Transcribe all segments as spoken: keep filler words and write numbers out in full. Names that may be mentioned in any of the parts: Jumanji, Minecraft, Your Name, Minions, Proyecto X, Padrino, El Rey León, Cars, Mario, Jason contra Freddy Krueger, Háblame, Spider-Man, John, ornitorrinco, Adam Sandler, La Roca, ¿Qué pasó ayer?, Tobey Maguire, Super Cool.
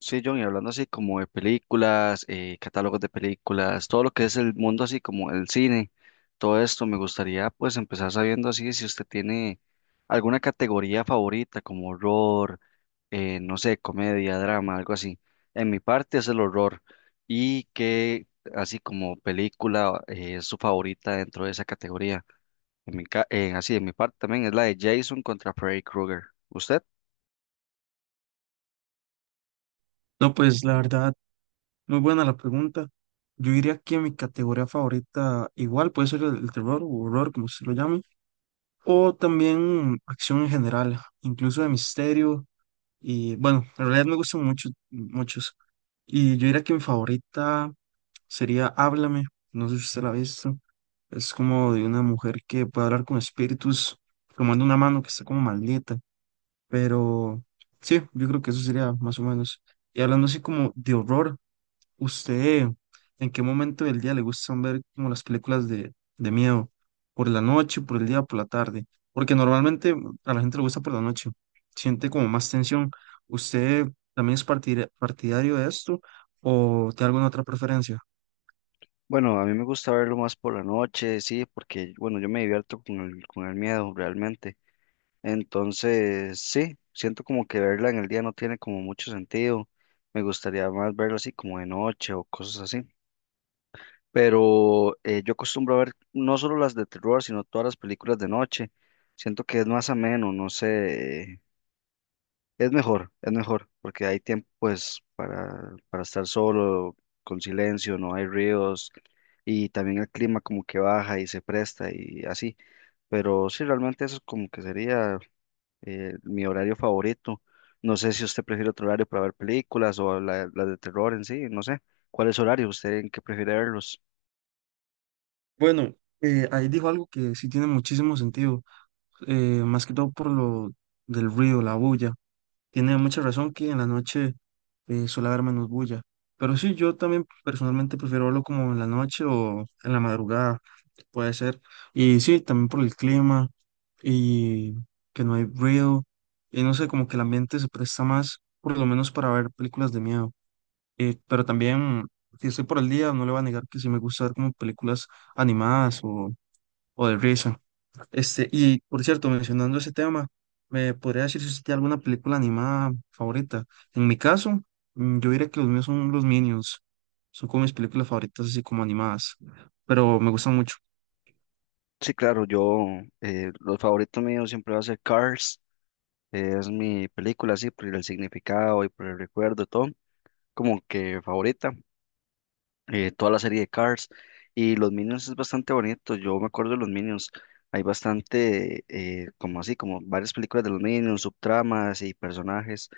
Sí, John, y hablando así como de películas, eh, catálogos de películas, todo lo que es el mundo así como el cine, todo esto me gustaría pues empezar sabiendo así si usted tiene alguna categoría favorita como horror, eh, no sé, comedia, drama, algo así. En mi parte es el horror y que así como película eh, es su favorita dentro de esa categoría. En mi ca- eh, así en mi parte también es la de Jason contra Freddy Krueger. ¿Usted? No, pues la verdad, muy buena la pregunta. Yo diría que mi categoría favorita igual puede ser el, el terror o horror, como se lo llame, o también acción en general, incluso de misterio. Y bueno, en realidad me gustan mucho, muchos. Y yo diría que mi favorita sería Háblame, no sé si usted la ha visto. Es como de una mujer que puede hablar con espíritus, tomando una mano que está como maldita. Pero sí, yo creo que eso sería más o menos. Y hablando así como de horror, ¿usted en qué momento del día le gustan ver como las películas de, de miedo? ¿Por la noche, por el día, por la tarde? Porque normalmente a la gente le gusta por la noche, siente como más tensión. ¿Usted también es partida- partidario de esto o tiene alguna otra preferencia? Bueno, a mí me gusta verlo más por la noche, sí, porque, bueno, yo me divierto con el, con el miedo realmente. Entonces, sí, siento como que verla en el día no tiene como mucho sentido. Me gustaría más verlo así como de noche o cosas así. Pero eh, yo acostumbro a ver no solo las de terror, sino todas las películas de noche. Siento que es más ameno, no sé, es mejor, es mejor, porque hay tiempo pues para, para estar solo, con silencio, no hay ríos y también el clima como que baja y se presta y así. Pero sí, realmente eso como que sería eh, mi horario favorito. No sé si usted prefiere otro horario para ver películas o la- las de terror en sí, no sé. ¿Cuál es su horario? ¿Usted en qué prefiere verlos? Bueno, eh, ahí dijo algo que sí tiene muchísimo sentido, eh, más que todo por lo del ruido, la bulla. Tiene mucha razón que en la noche eh, suele haber menos bulla. Pero sí, yo también personalmente prefiero verlo como en la noche o en la madrugada, puede ser. Y sí, también por el clima y que no hay ruido. Y no sé, como que el ambiente se presta más, por lo menos para ver películas de miedo. Eh, pero también, si estoy por el día, no le voy a negar que sí me gusta ver como películas animadas o, o de risa. Este, y por cierto, mencionando ese tema, ¿me podría decir si usted tiene alguna película animada favorita? En mi caso, mm, yo diría que los míos son los Minions. Son como mis películas favoritas, así como animadas, pero me gustan mucho. Sí, claro, yo, eh, los favoritos míos siempre va a ser Cars, eh, es mi película así, por el significado y por el recuerdo y todo. Como que favorita, eh, toda la serie de Cars y los Minions es bastante bonito, yo me acuerdo de los Minions, hay bastante, eh, como así, como varias películas de los Minions, subtramas y personajes,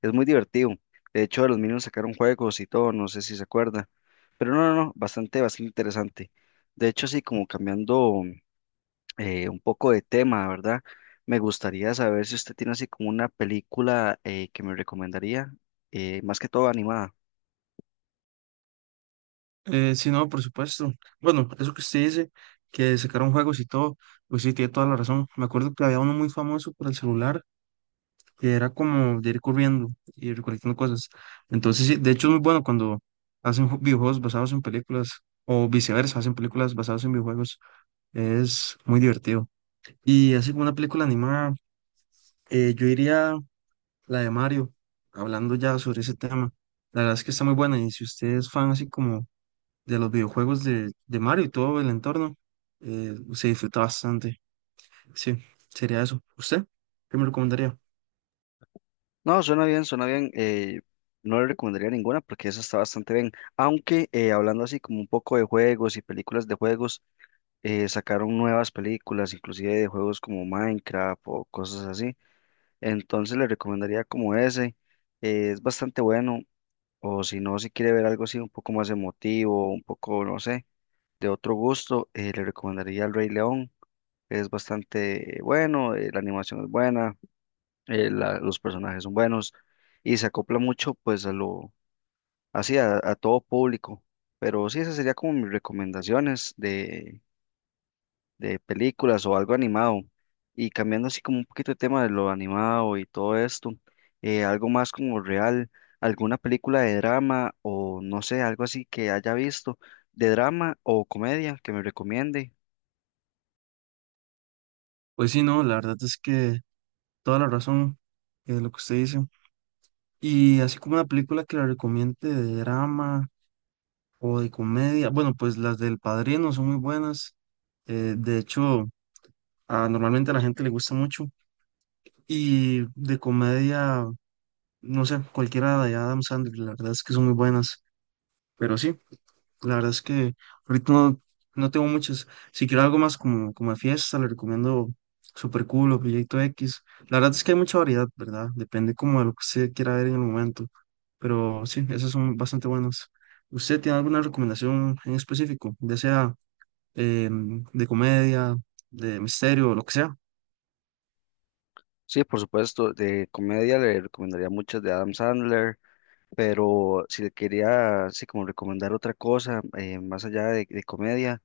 es muy divertido, de hecho de los Minions sacaron juegos y todo, no sé si se acuerda, pero no, no, no, bastante, bastante interesante, de hecho así como cambiando eh, un poco de tema, ¿verdad? Me gustaría saber si usted tiene así como una película eh, que me recomendaría, eh, más que todo animada. Eh, sí, no, por supuesto. Bueno, eso que usted dice, que sacaron juegos y todo, pues sí, tiene toda la razón. Me acuerdo que había uno muy famoso por el celular, que era como de ir corriendo y recolectando cosas. Entonces, sí, de hecho es muy bueno cuando hacen ju- videojuegos basados en películas o viceversa, hacen películas basadas en videojuegos. Es muy divertido. Y así como una película animada, eh, yo diría la de Mario, hablando ya sobre ese tema. La verdad es que está muy buena y si usted es fan así como de los videojuegos de, de Mario y todo el entorno, eh, se disfruta bastante. Sí, sería eso. ¿Usted? ¿Qué me recomendaría? No, suena bien, suena bien. eh, no le recomendaría ninguna porque esa está bastante bien. Aunque eh, hablando así como un poco de juegos y películas de juegos, eh, sacaron nuevas películas, inclusive de juegos como Minecraft o cosas así. Entonces le recomendaría como ese. eh, es bastante bueno. O si no, si quiere ver algo así un poco más emotivo, un poco, no sé, de otro gusto, eh, le recomendaría El Rey León. Es bastante bueno, eh, la animación es buena eh, la- los personajes son buenos y se acopla mucho pues a lo, así a, a todo público. Pero sí, esas serían como mis recomendaciones de, de películas o algo animado. Y cambiando así como un poquito de tema de lo animado y todo esto, eh, algo más como real, alguna película de drama o no sé, algo así que haya visto de drama o comedia que me recomiende. Pues sí, no, la verdad es que toda la razón de lo que usted dice. Y así como una película que la recomiende de drama o de comedia, bueno, pues las del Padrino son muy buenas. eh, de hecho, a- normalmente a la gente le gusta mucho. Y de comedia, no sé, cualquiera de Adam Sandler, la verdad es que son muy buenas. Pero sí. La verdad es que ahorita no, no tengo muchas. Si quiero algo más como, como de fiesta, le recomiendo Super Cool o Proyecto X. La verdad es que hay mucha variedad, ¿verdad? Depende como de lo que usted quiera ver en el momento. Pero sí, esas son bastante buenas. ¿Usted tiene alguna recomendación en específico, ya sea em, de comedia, de misterio o lo que sea? Sí, por supuesto, de comedia le recomendaría muchas de Adam Sandler, pero si le quería así como recomendar otra cosa, eh, más allá de, de comedia,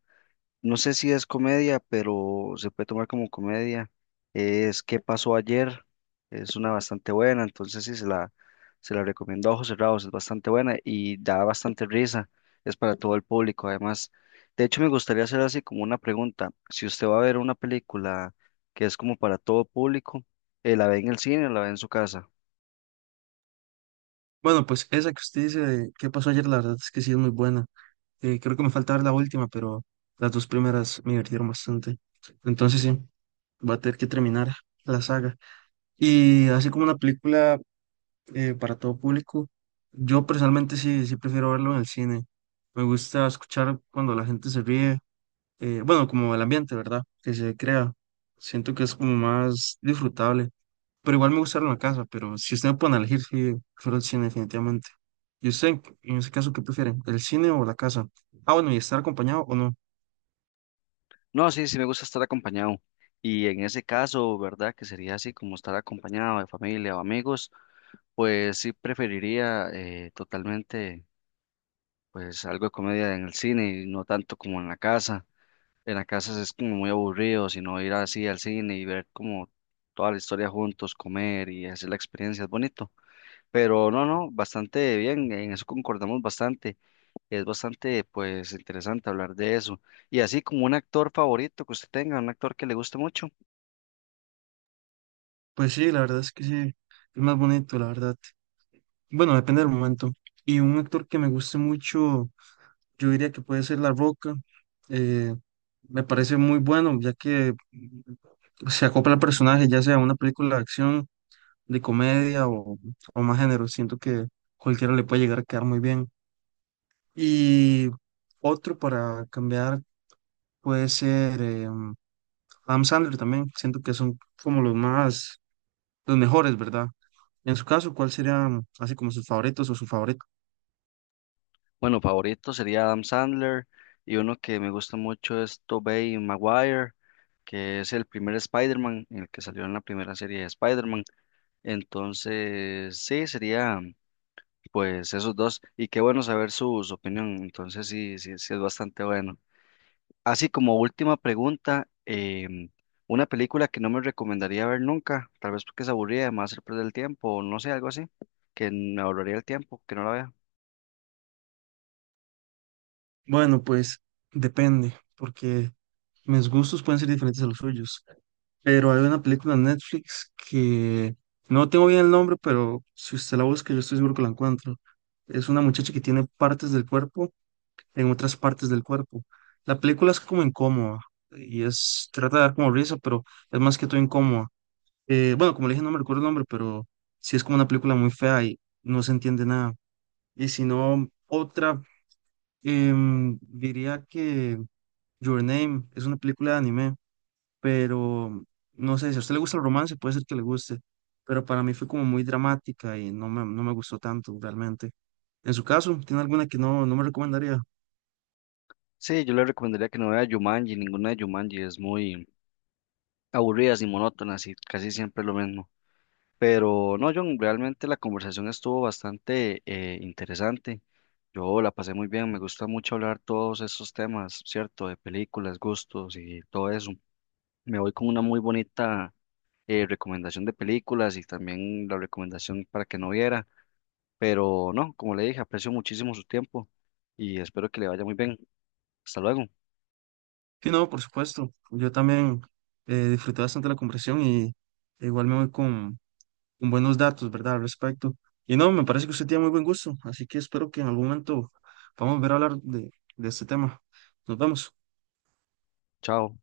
no sé si es comedia, pero se puede tomar como comedia, es ¿Qué pasó ayer? Es una bastante buena, entonces sí se la, se la recomiendo a ojos cerrados, es bastante buena y da bastante risa, es para todo el público además. De hecho, me gustaría hacer así como una pregunta, si usted va a ver una película que es como para todo público, eh, ¿la ve en el cine o la ve en su casa? Bueno, pues esa que usted dice de qué pasó ayer, la verdad es que sí es muy buena. Eh, creo que me falta ver la última, pero las dos primeras me divirtieron bastante. Entonces sí, va a tener que terminar la saga. Y así como una película eh, para todo público, yo personalmente sí, sí prefiero verlo en el cine. Me gusta escuchar cuando la gente se ríe. Eh, bueno, como el ambiente, ¿verdad? Que se crea. Siento que es como más disfrutable. Pero igual me gusta verlo en la casa, pero si usted me pone a elegir, sí, prefiero el cine definitivamente. ¿Y usted, en ese caso, qué prefiere? ¿El cine o la casa? Ah, bueno, y estar acompañado o no. No, sí, sí me gusta estar acompañado. Y en ese caso, ¿verdad? Que sería así como estar acompañado de familia o amigos, pues sí preferiría eh, totalmente pues algo de comedia en el cine y no tanto como en la casa. En la casa es como muy aburrido, sino ir así al cine y ver como toda la historia juntos, comer y hacer la experiencia, es bonito. Pero no, no, bastante bien, en eso concordamos bastante. Es bastante pues interesante hablar de eso. Y así como un actor favorito que usted tenga, un actor que le guste mucho. Pues sí, la verdad es que sí, es más bonito, la verdad. Bueno, depende del momento. Y un actor que me guste mucho, yo diría que puede ser La Roca. eh, me parece muy bueno, ya que se acopla al personaje, ya sea una película de acción, de comedia o, o más género. Siento que cualquiera le puede llegar a quedar muy bien. Y otro para cambiar puede ser eh, Adam Sandler también. Siento que son como los más, los mejores, ¿verdad? En su caso, ¿cuál serían así como sus favoritos o su favorito? Bueno, favorito sería Adam Sandler y uno que me gusta mucho es Tobey Maguire, que es el primer Spider-Man, el que salió en la primera serie de Spider-Man. Entonces, sí, sería pues esos dos. Y qué bueno saber su, su opinión. Entonces, sí, sí, sí es bastante bueno. Así como última pregunta, em, una película que no me recomendaría ver nunca, tal vez porque es aburrida, además hacer perder el tiempo o no sé, algo así, que me ahorraría el tiempo, que no la vea. Bueno, pues depende, porque mis gustos pueden ser diferentes a los suyos. Pero hay una película en Netflix que no tengo bien el nombre, pero si usted la busca, yo estoy seguro que la encuentro. Es una muchacha que tiene partes del cuerpo en otras partes del cuerpo. La película es como incómoda y es, trata de dar como risa, pero es más que todo incómoda. Eh, bueno, como le dije, no me recuerdo el nombre, pero sí es como una película muy fea y no se entiende nada. Y si no, otra, em, diría que Your Name es una película de anime, pero no sé, si a usted le gusta el romance, puede ser que le guste, pero para mí fue como muy dramática y no me, no me gustó tanto realmente. En su caso, ¿tiene alguna que no, no me recomendaría? Sí, yo le recomendaría que no vea Jumanji, ninguna de Jumanji, es muy aburridas y monótonas y casi siempre es lo mismo. Pero no, John, realmente la conversación estuvo bastante eh, interesante. Yo la pasé muy bien, me gusta mucho hablar todos esos temas, ¿cierto? De películas, gustos y todo eso. Me voy con una muy bonita eh, recomendación de películas y también la recomendación para que no viera. Pero no, como le dije, aprecio muchísimo su tiempo y espero que le vaya muy bien. Hasta luego, Sí, no, por supuesto. Yo también eh, disfruté bastante la conversación y igual me voy con, con buenos datos, ¿verdad? Al respecto. Y no, me parece que usted tiene muy buen gusto, así que espero que en algún momento podamos ver a hablar de, de este tema. Nos vemos. chao.